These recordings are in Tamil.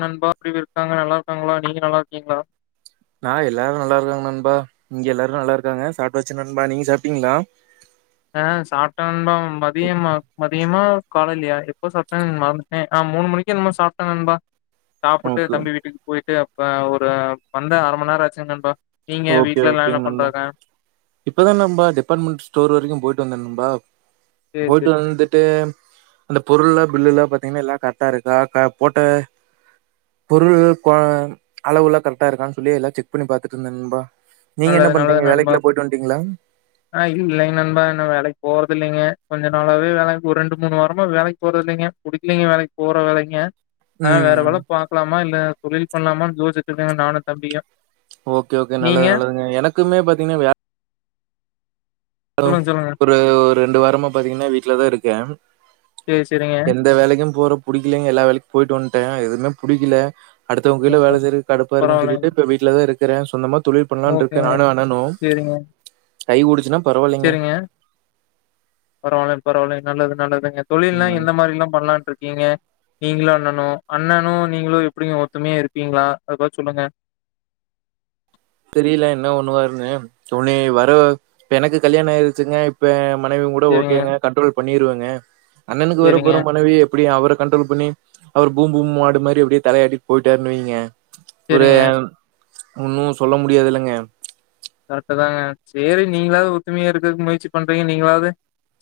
நண்பா எப்டி இருக்காங்க நல்லா இருக்காங்களா நீங்க நல்லா இரு நான் எல்லாரும் நல்லா இருக்காங்க நண்பா இங்க எல்லாரும் நல்லா இருக்காங்க சாப்டாச்சி நண்பா நீங்க சாப்ட்டீங்களா அஹ் சாப்ட்ட நண்பா மதியம்ம மதியமா காலேலையா எப்ப சாப்பிட்டாங்கனு மறந்துட்டனே ஆஹ் மூணு மணிக்கு என்னமோ சாப்ட்ட நண்பா சாப்புட்டு ஓகே தம்பி வீட்டுக்கு போயிட்டு அப் இப்ப ஒரு வந்து அற மணி நேரம் ஆச்சு நண்பா நீங்க ஓகே வீட்ல எல்லா என்ன ஓகேங்க நண்பா பண்றாங்க இப்பதான் நண்பா டிபார்ட்மெண்ட் ஸ்டோர் வரைக்கும் போயி டு வந்தோம் நண்பா சேரி போயிட்டு சேரி வந்துட்டு அந்த பொருள்லாம் பில்லு எல்லாம் பாத் எல்லாம் கரெக்டா இருக்கா போட்ட பொருள் க்வா அளவுலாம் கரெக்டா இருக்கான்னு சொல்லி எல்லா செக் பண்ணி பாத்துட்டு இருந்தேன் நண் பா நல்லது நல்லது நண்பா ஆஹ் இல்லைங்க நண்பா என்ன வேலைக்கு போறது இல்லைங்க கொஞ்ச நாளாவே வேலைக்கு ஒரு ரெண்டு மூணு வாரமா வேலைக்கு போறத இல்லைங்க புடிக்கலலைங்க வேலைக்கு போற வேலைங்க ஆஹ் வேற ம் வேல பாக்கலாமா இல்ல தொழில் பண்லாமானு யோசிச்சிட்ருக்கங்க நானும் தம்பியும் ஓகே ஓகே நல்லது நல்லதுங்க எனக்கு க்குமே பாத்திங்ன வேல சொல்லுங்க சொல்லுங்க ஒரு ரெண்டு வாரமா பாத்தீங்கன்னா வீட்டுல தான் இருக்கேன் சேரி சேரிங்க எந்த வேலைக்கும் போற புடிக்கலங்க எல்லா வேலைக்குக்கும் போயிட்டு வந்ட்டேன் எதுவுமே புடிக்கல அடுத்தவங்க கைல வேலை செய்றதுக்கு கடுப்பா இருக்குன் பரவாயில்லைங்க. சொல்லிட்டு இப்ப வீட்டுல தான் இருக் இருக்கற சொந்தமா ஒரு தொழில் பண்ணலானுருக்க ஓகேங்க. நானு அண்ணனு கை ஒடிச்சினம் செரிங்க பரவாயிலிங் பரவாயிலிங்க நல்லது நல்லது ங்க தொழில்லா ம். எந்த மாரி லா பண்லாம்ட்டு இருக்கீங்க நீங்களு அண்ணனு அண்ணனு நீங்களு எப்டிங்க ஒத்துமையா இருப்பீங்களா அத பாத்து சொல்லுங்க தெரியல என்ன பண்ணுவாருன்னு உனே வர எனக்கு கல்யாண ஆயிருச்சுங்க இப்ப மனைவியு கூட சரிங்க, ஓகேங்க கண்ரோல் பண்ணிருவங் ஹ அண்ணனுக்கு சரிங்க, வரப்போற மனவிய எப்டி அவர கண்ட்ரோல் பண்ணி ச்சு அவர் பூம் பூம் மாடு மாறி அப்டியே தலையாட்டிட்டு போயிட்டாருனு வைய்ங்க சரிங்க. ஒரேய ஒன்னோஸ் சொல்ல முடியாது இல்லங்க கரெக்ட் தாங்க செரி நீங்களாவது ஒத்துமையா இருக்கதுக்கு முயற்சி பண்றீங்க நீங்களாவது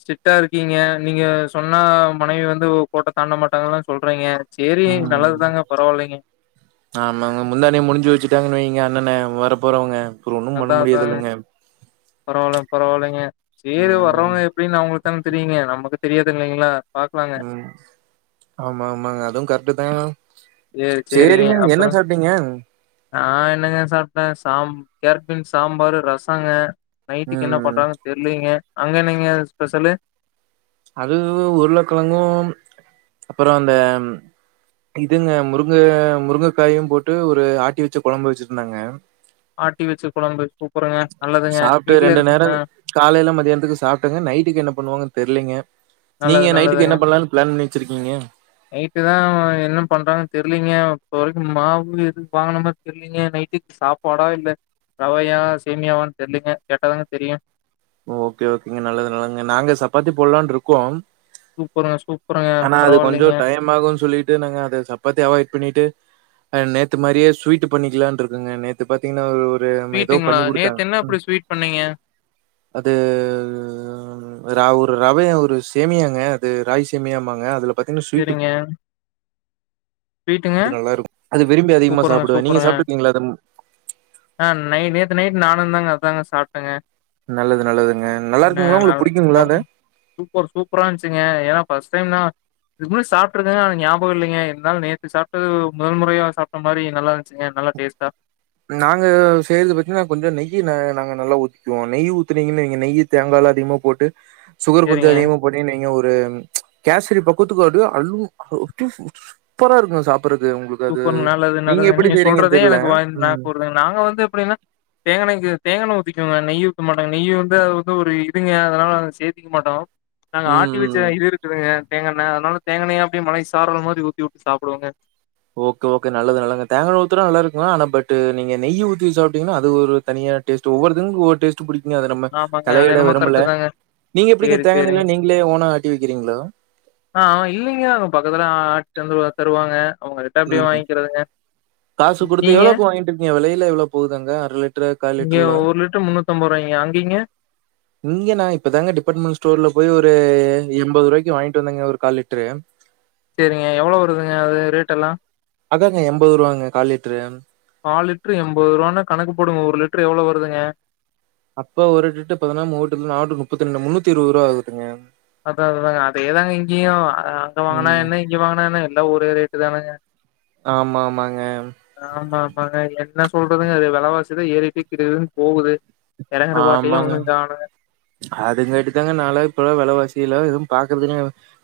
ஸ்ட்ரிக்டா இருக்கீங்க நீங்க சொன்னா மனைவி வந்து கோட்ட தாண்ட மாட்டாங்கல்லா சொல்றைங்க உம் ஆமாங்க முந்தானே முடிஞ்சு வச்சுட்டாங்கன்னு வைங்க என்னென்ன வர போறவங்க அதா அதா பரவாயில்ல பரவாயில்லைங்க செரி ம். வரோங்க எப்டின்னு அவங்களுக்கு தான் தெரியுங்க நமக்கு தெரியாது இல்லைங்களா பாக்கலாங்க. உம் ஆமா ஆமாங்க அதுவு கரெக்ட் தாங்க சேரி செரிங்க என்ன சாப்பிட்டீங்க ஆஹ் என்னங்க சாப்ட்ட சாம் கேரட் பீன்ஸ் சாம்பாரு ரசங்க நைட்க்கு என்ன ம் பண்றாங்க தெர்லேங்க அங்க என்னெங்க ஸ்பெஷலலு அது உருளக்கலங்கோ அப்புரோ அந்த இதுங்க முருங்க முருங்கக்காயு போட்டு ஒரு ஆட்டி, வச்ச கொழம்பு வச்சிருந்தாங்க ஆட்டி வச்ச கொழம்பு சூப்பருங்க நல்லதுங்க சாப்பிட்டு வீட்ல ரெண்டு இருக்கு ஆ நேரல் காலயில மதியானத்துக்கு சாப்டுங்க நைட்டுக்கு என்ன பண்ணுவாங்க தெர்லிங்க நல்லது நல்லதுங்க வச்சிருக்கீங்க நைட்டு தா என்ன பண்றாங்கு தெர்லீங்க இப்ப வரைக்கும் மாவு எது வாங்கின மாரி தெர்லீங்க நைட்டுக்கு சாப்பாடா இல்ல ரவையா சேமியாவான்னு தெர்லீங்க கேட்டாதாங்க தெரியு ஓகே ஓகேங்க நல்லது நல்லங்க நாங்க சப்பாத்தி போடலாம்னு இருக்கோம் சூப்பரா சூ ஆனா அது கொஞ்சோ டைம் ஆகுன் சொல்லிட்டு நாங்க அத சப்பாத்தி அவாய்ட் பண்ணிட்டு அ நேத்து மாரியே ஸ்வீட்டு பண்ணிக்கலா இருக்குங்க நேத்து பாத்திங்னா ஒரு வே ம ஏதோ ஸ்வீட்டுங்களா பண்ணி குடுத்தாங்க நேத்து என்ன ம் அப்டி ஸ்வீட் பண்ணீங்க அது ராகு ரவை ஒரு சேமியாங்க அது ராய் சேமியாம்பாங்க அதுல பாத்திங்னா ஸ்வீட்டு சேரிங்க ஸ்வீட்டுங்க அது நல்லாருக்கு அது விரும்பி அதிகமா சூப்பருங்க சாப்டுவே. நீங்க சூப்பருங்க சாப்ட்ருக்கிங்ளா அத னுந்தாங்க அதாங்க சாப்ட்டங்க நல்லதுங்க நல்லா இருக்குங்களா என் உங்களுக்கு நல் புடிக்குங்களா அது சூப்பர் சூப்பரா இருந்ச்சுங்க ஏனா ஃபஸ் டைம் நா இதுக்கு முன்ன சாப்ட்ருந்தனா எனக்கு ஞாபக இல்லைங்க இருந்தாலு நேத்து சாப்ட்டது முதல் முறையா சாப்ட்ட மாரி நல்லா இருந்ச்சுங்க நல்லா டேஸ்ட்டா நாங்க செய்றது பாத்தின்னா கொஞ்சம் நெய் நா-நாங்க நல்லா ஊத்துவோம். நெய் ஊத்துனீங்கனு வைங்க, நெய் தேங்கா எல்லா அதிகமா போட்டு சுகர் கொஞ்சொ சேரிங்க அதிகமா போட்டீங்க நெய்ய ஊத் கேசரி பக்குவத்துக்கு அப்டியே அல்லும். அப்டியே சூப்பரா இருக்குங்க சாப்ட எப்டிருக் உங்களுக்கு அது? சூப்பர் நல்லது நீங்க நல்லது எப்டி செய்றீங்கனு சொல்றதே தெரில. எனக்கு வாய் நாக்கு ஊறுதுங்க. நாங்க வந்து எப்டின்னா தேங்கா எண்ணெயும் சேத்து தேங்கா எண்ணெய் ஊத்திக்கோங்க. நெய் ஊத்த மாட்டாங்க. நெய் வந்து அது வந்து ஒரு இதுங்க. அதனால அத சேத்திக்க மாட்டோம் நாங்க ஆட்டி ம் வச்ச ம் இது இருக்குதுங்க. தேங்கா எண்ணெ. அதனால தேங்கெண்ணெய அப்டியே மலை சாரல் மாரி ஊத்தி விட்டு சாப்டுவோங்க. ஓகே ஓகே நல்லது நல்லதுங்க. தேங்கா எண்ணெய் நல்லா இருக்கு ஆனா பட் நீங்க நெய் ஊத்தி சாப்ட்டீங்ன்னா அது ஒரு தனியா டேஸ்ட். ஒவ்வொருத்தங்ளுக்கு ஒவ்வொரு டேஸ்ட் பிடிக்குங்க அத நம்ம ஆமாங்க அது தலையிட என்னமோ விரும்பல. கரெக்ட்டு தாங்க நீங்க எப்டிங்க சேரி சேரிங்க தேங்கெண்ணெய் எல்லா நீங்களே ஓன்னா ஆட்டி விக்கிறீங்களா? ஆ ஆ இல்லைங்க. அங்க பக்கத்துல [unintelligible] தருவாங்க அவங்ககிட்ட அப்டியே ம் வாங்கிக்கிறதுங்க. காசு குடுத்து நீங்க? எவ்ளோக்கு வாங்கிட்டு இருக்கீங்க? வெலை எல்லா எவ்ளோ போகுது அங்க அரை லிட்டரு கால் இங்க லிட்டருலா லிட்டர் ரூ. அங்கீங்க? இங்க நா இப்பதாங்க டிபார்ட்மெண்ட் ஸ்டோர்ல போய் ஒரு எம்பது ரூவாக்கி வாங்கிட்டு வந்தெங்க ஒரு கால் லிட்டரு செரிங்க எவ்வளவு வருதுங்க அது ரேட் எல்லா? அதாங்க எம்பது ரூவாங்க காலிட்டரு காலிட்டரு எம்பது ரூவான்னா கணக்கு போடுங்க ஒரு லிட்டரு எவ்ளோ வருதுங்க? அப்ப ஒரு லிட்டர் பதினாம் மூவெட்டா நாவெட்டு முப்பத்தி ரெண்டு முன்னூத்தி இருவது ரூவா ஆகுதுங்க. அதா அததாங்க அதேதாங்க இங்கெயு அங்க வாங்கனா ம் என்ன? இங்கெ வாங்கனா என்ன? எல்லா ஒரே ரேட்டுதானங்க. ஆமா ஆமாங்க ஆமா, ஆமாங்க. என்ன சொல்றதுங்க? அது வெலவாசிதா ஏறிட்டு கிடுகிடுன்னு போகுது. எறங்கற பாட்டயே ஒண்ணு காணுங்க அதுங்காட்டிதாங்க நா எல்லா இப்பல்லா வெலவாசில்லா எதும் பாக்கறதுங்க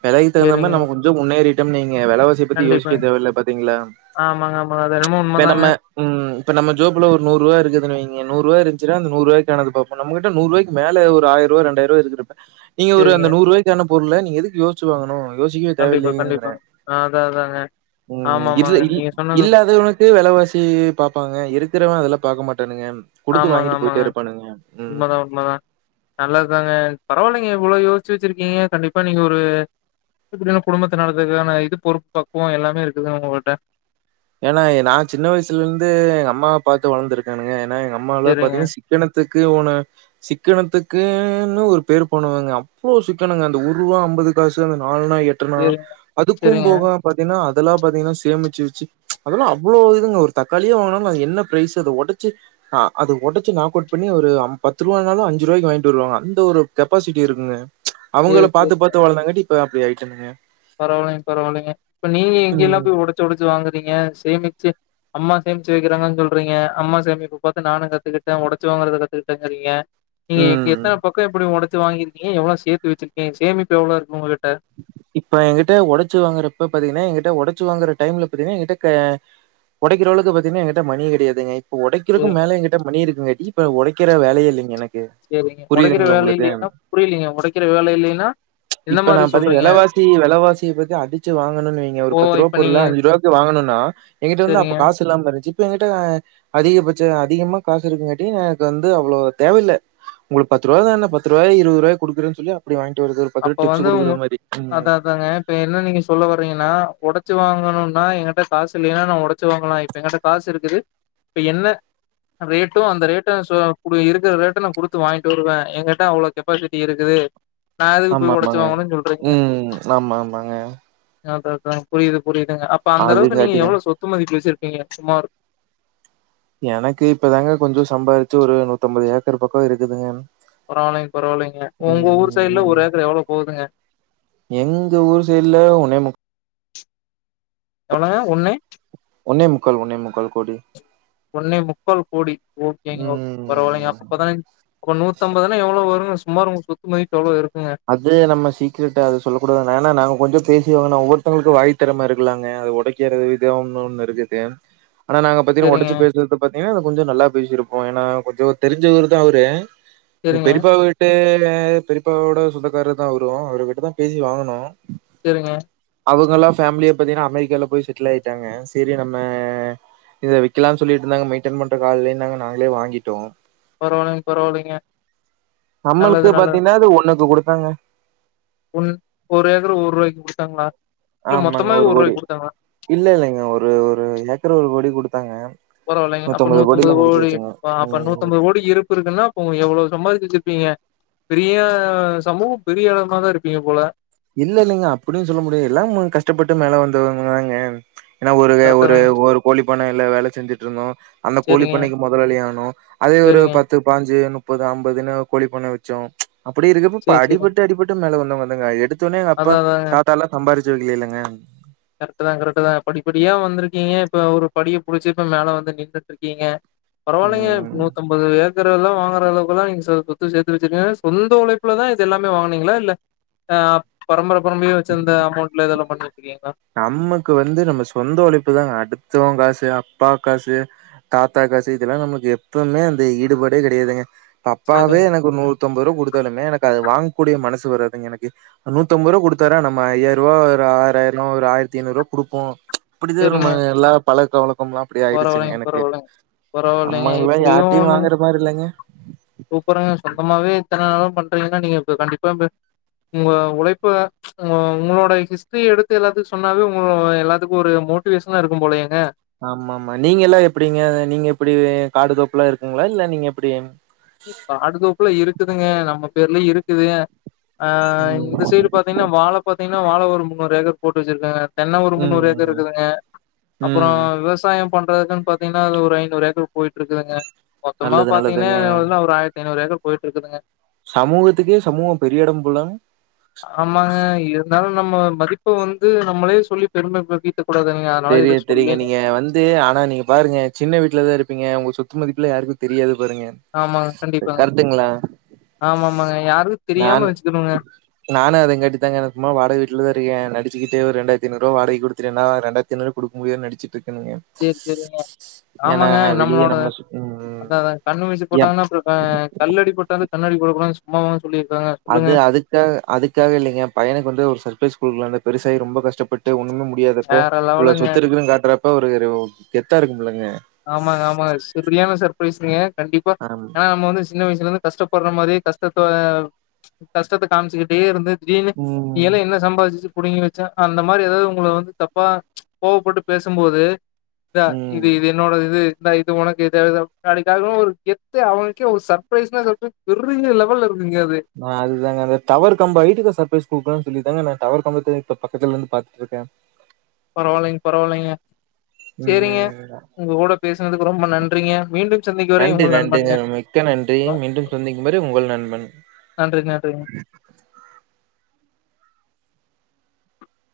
வெலைக்கி தகுந்த மாரி சரிங்க. நம்ம கொஞ்சொ முன்னேறிட் டும் நீ க வெலவாசி பத்தி யோசிக்க கண்டிப்பாங்க. தேவ இல்ல பாத்தீங்களா. ஆமாங்க, ஆமாங்க. அது என்னமோ இப்ப உண்மதாங்க. நம்ம உம் இப்ப நம்ம ஜோப்ல ஒரு நூறு ரூவா இருக்குதுனு வைங்க நூற் ரூவா இருந்ச்சுன்னா அந்த நூறு ரூவாய்க்கானது பாப்போ நம்மகிட்ட நூறு ரூவாய்க்கு மேல ஒரு ஆயிர் ரூவா ரெண்டாயிர் ரூவா இருக்குது நீங்க ஒரு அந்த சரிங்க. நூற் ரூவாய்க்கு அனுப் பொருள நீங்க எதுக்கு யோசுச்சு வாங்கணு யோசிக்கவே கண்டிப்பா, தேவையில்லயேங்கிறே கண்டிப்பாங்க. அதான் அதாங்க. உம் இதுல ஆமாமாங்க. இல் நீங்க சொன்னது இல்லாதவனுக்கு வெலவாசி பாப்பாங்க இருக்கிறவ அதெல்லா பாக்க மாட் ப்பனுங்க குடுத்து ஆமாங்க வாங்கிட்டு போயிட்டே ஆமாங்க. இருப்பானுங்க உம் நல்லது தாங்க பரவாயில்லைங்க இவ்ளோ யோச்சு வச்சிருக்கீங்க கண்டிப்பா நீங்க ஒரு [unintelligible] குடும்பத்த நடத்துறதுக்கான இது பொறுப் பக்குவ எல்லாமே இருக்குதுங்க உங்கள்ட்ட ஏன்னா ஏ நா சின்ன வயசுல இருந்து எங்க அம்மாவப் பாத்து வளர்ந்திருக்கேனுங்க எனா எங்க அம்மாவல்லா சரிங்க, பாத்தீங்கன்னா சிக்கனத்துக்கு ஓன சிக்கனத்துக் க்குன்னு ஒரு பேரு போனவங்க அப்ளோ ஒரு சிக்கனொங்க அந்த ஒரு ரூவா அம்பது காசு அந்த நாலனா எட்டனா சரிங்க, அதுக்கும் சரிங்க. போக பாத்தீங்ன்னா இதெல்லா பாத்தீங்கன்னா சேமிச்சு வெச்சு அதெல்லா அவ்ளோ இதுங்க ஒரு தக்காளியே வாங்கினாலு அது என்ன ப்ரைஸு அத ஒடச்சு அஹ் அத ஒடச்சு நாக் அவுட் பண்ணி ஒரு அம் பத்து ரூவாயிருந்தாலு அஞ்சு ரூவாய்க்கு வாங்கிட்டு வருவாங்க அந்த ஒரு கெப்பாசிட்டி இருக்குங்க சரி, அவங்களப் பாத்துப் பாத்து வளந்தாங்காட்டி இப்ப அப்டி ஆயிட்டனுங்க பரவாயில்லங்க பரவாயில்லங்க இப்ப நீங்க எங்க எல்லா ம். போய் ஒடச்சு ஒடச்சு வாங்கு ப்பீங்க சேமிச்சு அம்மா சேமிச்சு வெக்கிறாங்கன்னு சொல்றீங்க அம்மா சேமிப்பு பாத்து நானு கத்துக்கிட்டே ஒடச்சு வாங்குறது கத்துக்கிட்டேங்கிறீங்க நீங்க எ ம். எத்தன பக்கொ இப்பிடி ஒடச் ச்சு வாங்கியிருக்கீங்க எவ்ளோ சேத்து வச்சிருக்கே சேமிப்பு எவ்ளோ இருக்கு உங்க கிட் ட ப்போ எகிட்ட ஒடச்சு வாங்குறப்ப பாத்தீங்கன்னா எகிட்ட ஒடச்சு வாங்குற டைமில பாத்தீங்கன்னா எகிட்ட க ஒடைக்கிறளவுக்கு பாத்தீங்கன்னா எங்கிட்ட மணி கெடையாதுங்க இப்போ ஒடைக்கிறக்கும் சரிங்க, மேல எங்கிட்ட மணி இருக்குங்காட்டி ப்ப ஒடைக்கிற வேலயே இல்லைங்க எனக் சேரிங்க ஒடக்கிற வேல இல்லைன்னா புரியலீங்க ஒடக்குற வேல இல்லைன்னா என்ன ம் இப்ப நா பதி வெலவாசி வெலவாசிய பத்தி அடிச்சு வாங்கணு வைங்க ஒரு ஓ பத்து ரூவா இப்ப பொருள நீங்க அஞ்சு ரூவாக்கு வாங்கணுன்னா எங்கிட்ட வந்து அப்ப சரிங்க காசுல்லாம இருந்ச்சு எங்கிட்ட அதிகபட்ச அதிகமா காசு இருக்குங்காட்டி எனக்கு வந்து அவ்ளோ தேவயில்ல உங்களுக்கு பத்து ரூவா தான பத்து ரூவாய்க்கு இருவது ரூவாய குடுக்குறேன்னு சொல்லி அப்டி வாங்கி இவருக்கு ஒரு பத்துரு இதாவுங்க அதா அதாங்க இப்ப என்ன நீங்க சொல்ல வர்றீங்கன்னா ஒடச்சு வாங்கணுன்னா எங்கிட்ட காசு இல்லைன்னா நா ஒடச்சு வாங்கலா இப்ப எங்கிட்ட காசு இருக்குது இப்ப என்ன ரேட்டு அந்த ரேட்ட சொல்ல குடிய இருக்கிற ரேட்ட நா குடுத்து வாங்கிட்டு வருவே என்கிட்ட அவ்ளோ கெப்பாசிட்டி இருக்குது நான் எதுக்கு ஆமா போய் உடைச்சு ஆமாங்க வாங்கணும்னு சொல்றீங்க உம் ஆமா ஆமாங்க அதா தா எனக் புரிது புரிது ங்க அப்ப அந்தளவுக்கு நீங்க அதுங்காட்டி எவ்ளோ சொத்து மதிப்பு வச்சிர் நீங்க சுமார் எனக்கு இப்பதாங்க கொஞ்ச சம்பாரிச்சு ஒரு நூத்தம்பது ஏக்கர் பக்க இருக்குதுங்க பரவாலைங் பரவாலைங்க உங்க ஊர் சைடுல ம். ஒரு ஏக்கர் எவ்ளோ போகுதுங்க எங்க ஊர் சைடுல ஒன்னே முக் எவ்ளங்க ஒண்ணே ஒண்ணே முக்கால் ஒண்ணே முக்கால் கோடி ஒண்ணே முக்கால் கோடி ஓகேங்க ஓ பரவாலைங்க ம். அப்ப பதினஞ் அப்ப நூத்தம்பதுனா எவ்வளோ வருங்க சுமார் உங்க சொத்து மதிப்பு எவ்ளோ இருக் அது நம்ம சீக்ரெட் அது சொல்ல கூடாது ஏன்னா நாங்க கொஞ்ச பேசிவாங்கன ஒவ்வொருத்தங்களுக்கு வாய் திறம இருக்குல்லங்க அது ஒடைக்கிற விதம்னு ஒன்னு இருக்குது ஆனா நாங்க பாத்திங்னா சரிங்க ஒடச்சு பேசறத பாத் திங்னா கொஞ்ச நல்லா பேசிருப்போ ஏன்னா கொஞ்ச தெரிஞ்சவர்தா அவரு எங் சரிங்க பெரிப்பா வீட்டு ங்க பெரிப்பாவோட சொந்தக்காரர்தா அவரு அவர் கிட்டதா பேசி வாங்குனோ செரிங்க அவங்களா ஃபேமிலிய பாத்தீங்கன்னா அமெரிக்காவுல போய் செட்டில் ஆயிட்டாங்க சேரி நம்ம இத வைக்கலானு சொல்லிட்டுந்தாங்க மெயின்டைன் பண்ற ஆன் இல்லைன்னாங்க நாங்களே வாங்கிட்டோ பரவால்லைங் பரவால்லைங்க நம்மளுக்கு பாத்தீங்கனா அது ஒண்ணுக்கு குடு த்தாங்க ஒன் ஒரு ஏக்கர் ஒரு ரூவாய்க்கு குடுத்தாங்ளா ஆமாங்க ஒரு கோடி, இல்ல இல்லைங்க ஒரு ஒரு ஏக்கர் ஒரு கோடி குடுத் தாங்க பரவாயில்லைங்க அப்ப நூத்தம்பது கோடி ப அப்ப ம். நூத்தம்பது கோடி இருப்பு இருக்குன்னா அப்போ உங்களுக்கு எவ்வளோ சம்பாதிச் சிட்டுருப்பீங்க பெரிய சமூகம் பெரிய எடமாதா இருப்பீங்க போல இல்ல இல்லைங்க அப்டின்னு சொல்ல முடியாது எல்லா கஷ்டப்பட்டு மேல வந்தவங்கதாங்க ஏன்னா ஒரு கரெக்ட் ஒரு தாங்க ஒரு கோழி பண்ணைல வேல செஞ்சுட்டு இருந்தோ அந்த கோழி சரிங்க பண்ணைக்கு மெதலாளியா ஆனோ அதே ஒரு சரிங்க பத்து பதினஞ்சு முப்பது அம்பதுன்னு கோழி பண்ணை வச்சோ அப்படி இருக்கப்ப இப்ப சரி சரிங்க அடிபட்டு அடிபட்டு மேல வந் தவங்கதாங்க எடு த்தோனே எங்க அப்பா அதான் அதாங்க தாத்தா எல்லா சம்பாரிச் தெரியலியேல்லங்க கரெக்ட் தா கரெக்ட தா படிப்படியா வந்திருக்கீங்க இப்ப ஒரு படிய புடிச்சு இப்ப மேல வந்து நின்றுட்ருக்கீங்க பரவால்ய்ங்க ம் நூத்தம்பது ஏக் இருக்கலா வாங்கற அளவுகெல்லா நீங்க சொத்து சேத்து வச்சி சொந்த உழைப்புல தா இது எல்லாமே வாங்கனீங்களா இல்ல ஆஹ் பரம்பரப் அப்பறமே வச்சிருந்த அமொண்ட்ல இதல்லா பண்ணு தெரியாதா நமக்கு வந்து நம்ம சொந்த உழைப்புதா அடுத்தவ காசு அப்பா காசு தாத்தா காசு இதெல்லா நம்மளுக்கு எப்பவுமே அந்த ஈடுபாடே கெடையாதுங்க அப்பாவே சேரிங்க எனக்கு நூத்தம்பது ரூவா குடுத்தாலுமே எனக்கு அது வாங் கூடிய மனசு வருது எனக்கு நூத்தம்பது ரூபா கொடுத்தார நம்ம ஐயாயிர ரூவா ஆறாயி ஒரு ஆயிரத்தி ஐநூறு ரூவா குடுப்போ இப்படிதா நம்ம எல்லா பல கவல பரவாயில்லைங் பரவாயில்லைங்க பரவாயில்லைங் நம்மல்லா எப்படியு யார்ட்டயு ஒன்னு வாங்குற மாரி இல்லங்க. சூப்பருங்க சொந்தமாவே எத்தனனாலு பண்றீங்கன்னா நீங்க இப்ப கண்டிப்பா உங்க உழைப்ப ஆஹ் உங்களோட ஹிஸ்டரி எடுத்து எல்லாத்துக்கு சொன்னாவே உங்க எல்லாத்துக்கு ஒரு மோட்டிவேஷனா இருக்கு போலயேங்க ஆமா ஆமா நீங்க எல்லா எப்படிங்க நீங்க எப்படி காடு தோப்புல்லா இருக்குங்களா இல்ல நீங்க எப்படி காடு தோப்புல இருக்குதுங்க நம்ம பேர்லயு இருக்குது ஆ ம். இந்த சைடு பாத்தீங்கன்னா வாழ பாத்தீங்கன்னா வாழ ஒரு முன்னூறு ஏக்கர் போட்டு வச்சிருக்கே தென்ன ஒரு முன்னூறு ஏக்கர் ம். இருக்குதுங்க அப்பற ம். விவசாயம் பண்றதுன்னு பாத்தீன்னா அது ஒரு ஐநூறு ஏக்கரு போயிட்ருக்குதுங்க மொத்தமா நல்லது பாத்தீங்கன்னா நல்லதுங்க. ஆயிரத்தி ஐநூறு ஏக்கர் போயிட்ருக்குதுங்க சமூகத்துக்கே சமூக பெரிய எடம் போல ஆமாங்க இருந்தாலும் நம்ம மதிப்ப வந்து நம்மளே சொல்லி பெருமை படுத்திட்டு தெரிய தெரியங்க நீங்க வந்து ஆனா நீங்க பாருங்க சின்ன வீட்டுலதா இருப் பிங்க உங்க சொத்து மதிப்புல யாருக்கு தெரியாது பாங்க ஆமாங்க கண்டிப்பாங்க. கரட்டுங்களா ஆமாமாங்க. யாருக்கும் நான் தெரியாம வச்சுக்கணுங்க. நானு அத காட்டி தாங்க்கு சும்மா வாடக வீட்டுல தா இருக்கே நடிச்சுக்கிட்டே ரெண்டாயிர த்தின்னுரூவா வாடகை கொடுத்துட்டனா ரெண்டாத் ஐனு குடுக்க முடுயாம நடுச்சுட்டு செரி செரிங்க ஆமாங்க வெளிய நம்மளோட நம்ம சு- ம் அதா அதா கண்ணு வீசி எப் போட்டாங்கன்னா அப்பற ஆஹ் கல்லடி பட்டால கண்ணடி ப [unintelligible] சும்மாவா அது அதுக்காக அதுக்காக இல்லைங்க பையனுக்கு வந்து ஒரு சர்ப்ரைஸ் குடுக்கலாண்டு பெருசாயி ரொம்ப கஷ் பட்டு ஒண்ணுமே முடியாதப்ப வேற இவ்ள லெவலுங்க. சொத்து இருக்குதுன்னு காட்டுறப்ப ஒருரு கெத்தா இருக்கு ஆமாங்க ஆமாங்க செரியான சர்ப்ரைஸ்ங்க கண்டிப்பா ஆம் ஏனா நம்ம வந்து சின்ன வயசுல இருந்து கஷ்டபடுற சொன்னா மாரி கஷ்டத்த கஷ்டத்த காமிச்சுக்கிட்டே இருந்து நீயெல்லா ம் நீங்கெல்லா என்ன சம்பாதிச்சு புடிங்கி வெச்சா அந்த மாரி ஏதாவது உங்கள வந்து தப்பா கோவப்பட்டு பேசும்போது அத இது ம் இது இது இந்தா இது உனக்கு இது [unintelligible] அவ்ங்களுக்கே ஒரு சர்ப்ரைஸ்னு சொல்ட்டு பெரிய லெவல் இருக் நா அதுதாங்க அந்த டவர் கம்ப ஹைட்டுக்கு சப்ரைஸ் குடுக்குலானு சொல்லி ஏங்க நா டவர் கம்பதுல இப்ப பக்கத்துலருந்து பாத்துட்டுருக்கே பரவால்லைங்க பரவால்லைங்க சேரிங்க ம் உங்க கூட பேசுனதுக்கு ரொம்ப நன்றிங்க மீண்டும் சந்திக்கு வரை நன்றி உங்கள் நன்றிங்க நண்பண்ங்க மிக்க நன்றி ரொம் மீண்டும் சந்திக்கும் வரை உங்கள் நண்பன். நன்றி நன்றிங்க